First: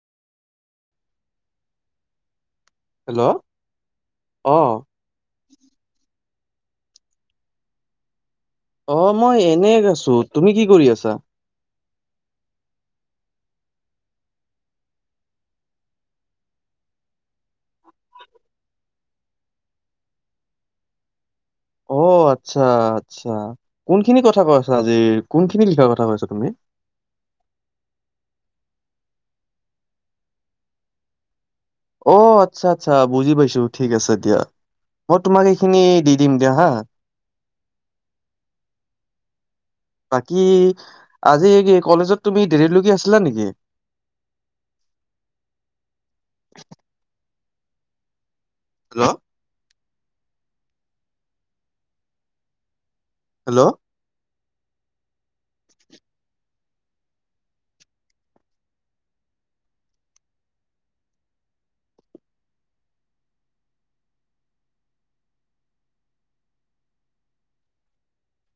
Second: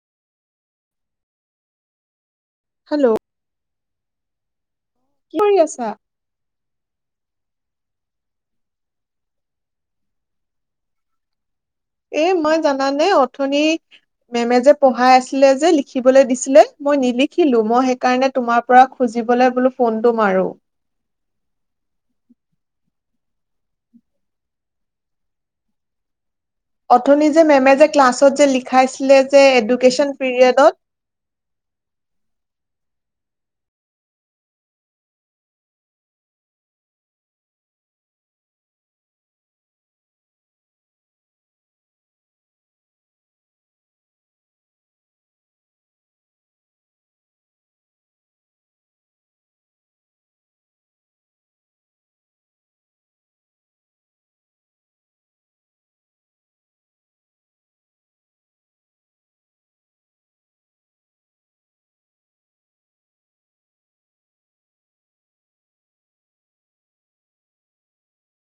Hello অ' কি কৰি আছা? অ' মই এনে আছো তুমি কি কৰি আছা? এ মই জানানে অথনি মেমে যে পঢ়াই আছিলে যে লিখিবলে দিছিলে মই নিলিখিলো মই সেইকাৰণে তোমাৰ পৰা খুজি [unintelligible] বোলো ফোনটো মাৰো অ' আচ্ছা আচ্ছা কোনখিনি কথা কৈছা আজিৰ কোনখিনি লিখাৰ কথা কৈছা তুমি? অথনি যে মেমে যে ক্লাছত যে লিখাইছিলে যে এডুকেশ্যন পিৰিয়ডত [inaudible] অ' আচ্ছা আচ্ছা বুজি পাইছো ঠিক আছে দিয়া। মই, তোমাক এইখিনি দি দিম দিয়া হা। বাকী আজি কলেজত তুমি দেৰিলৈকে আছিলা নেকি? আ হেল্ল' হেল্ল'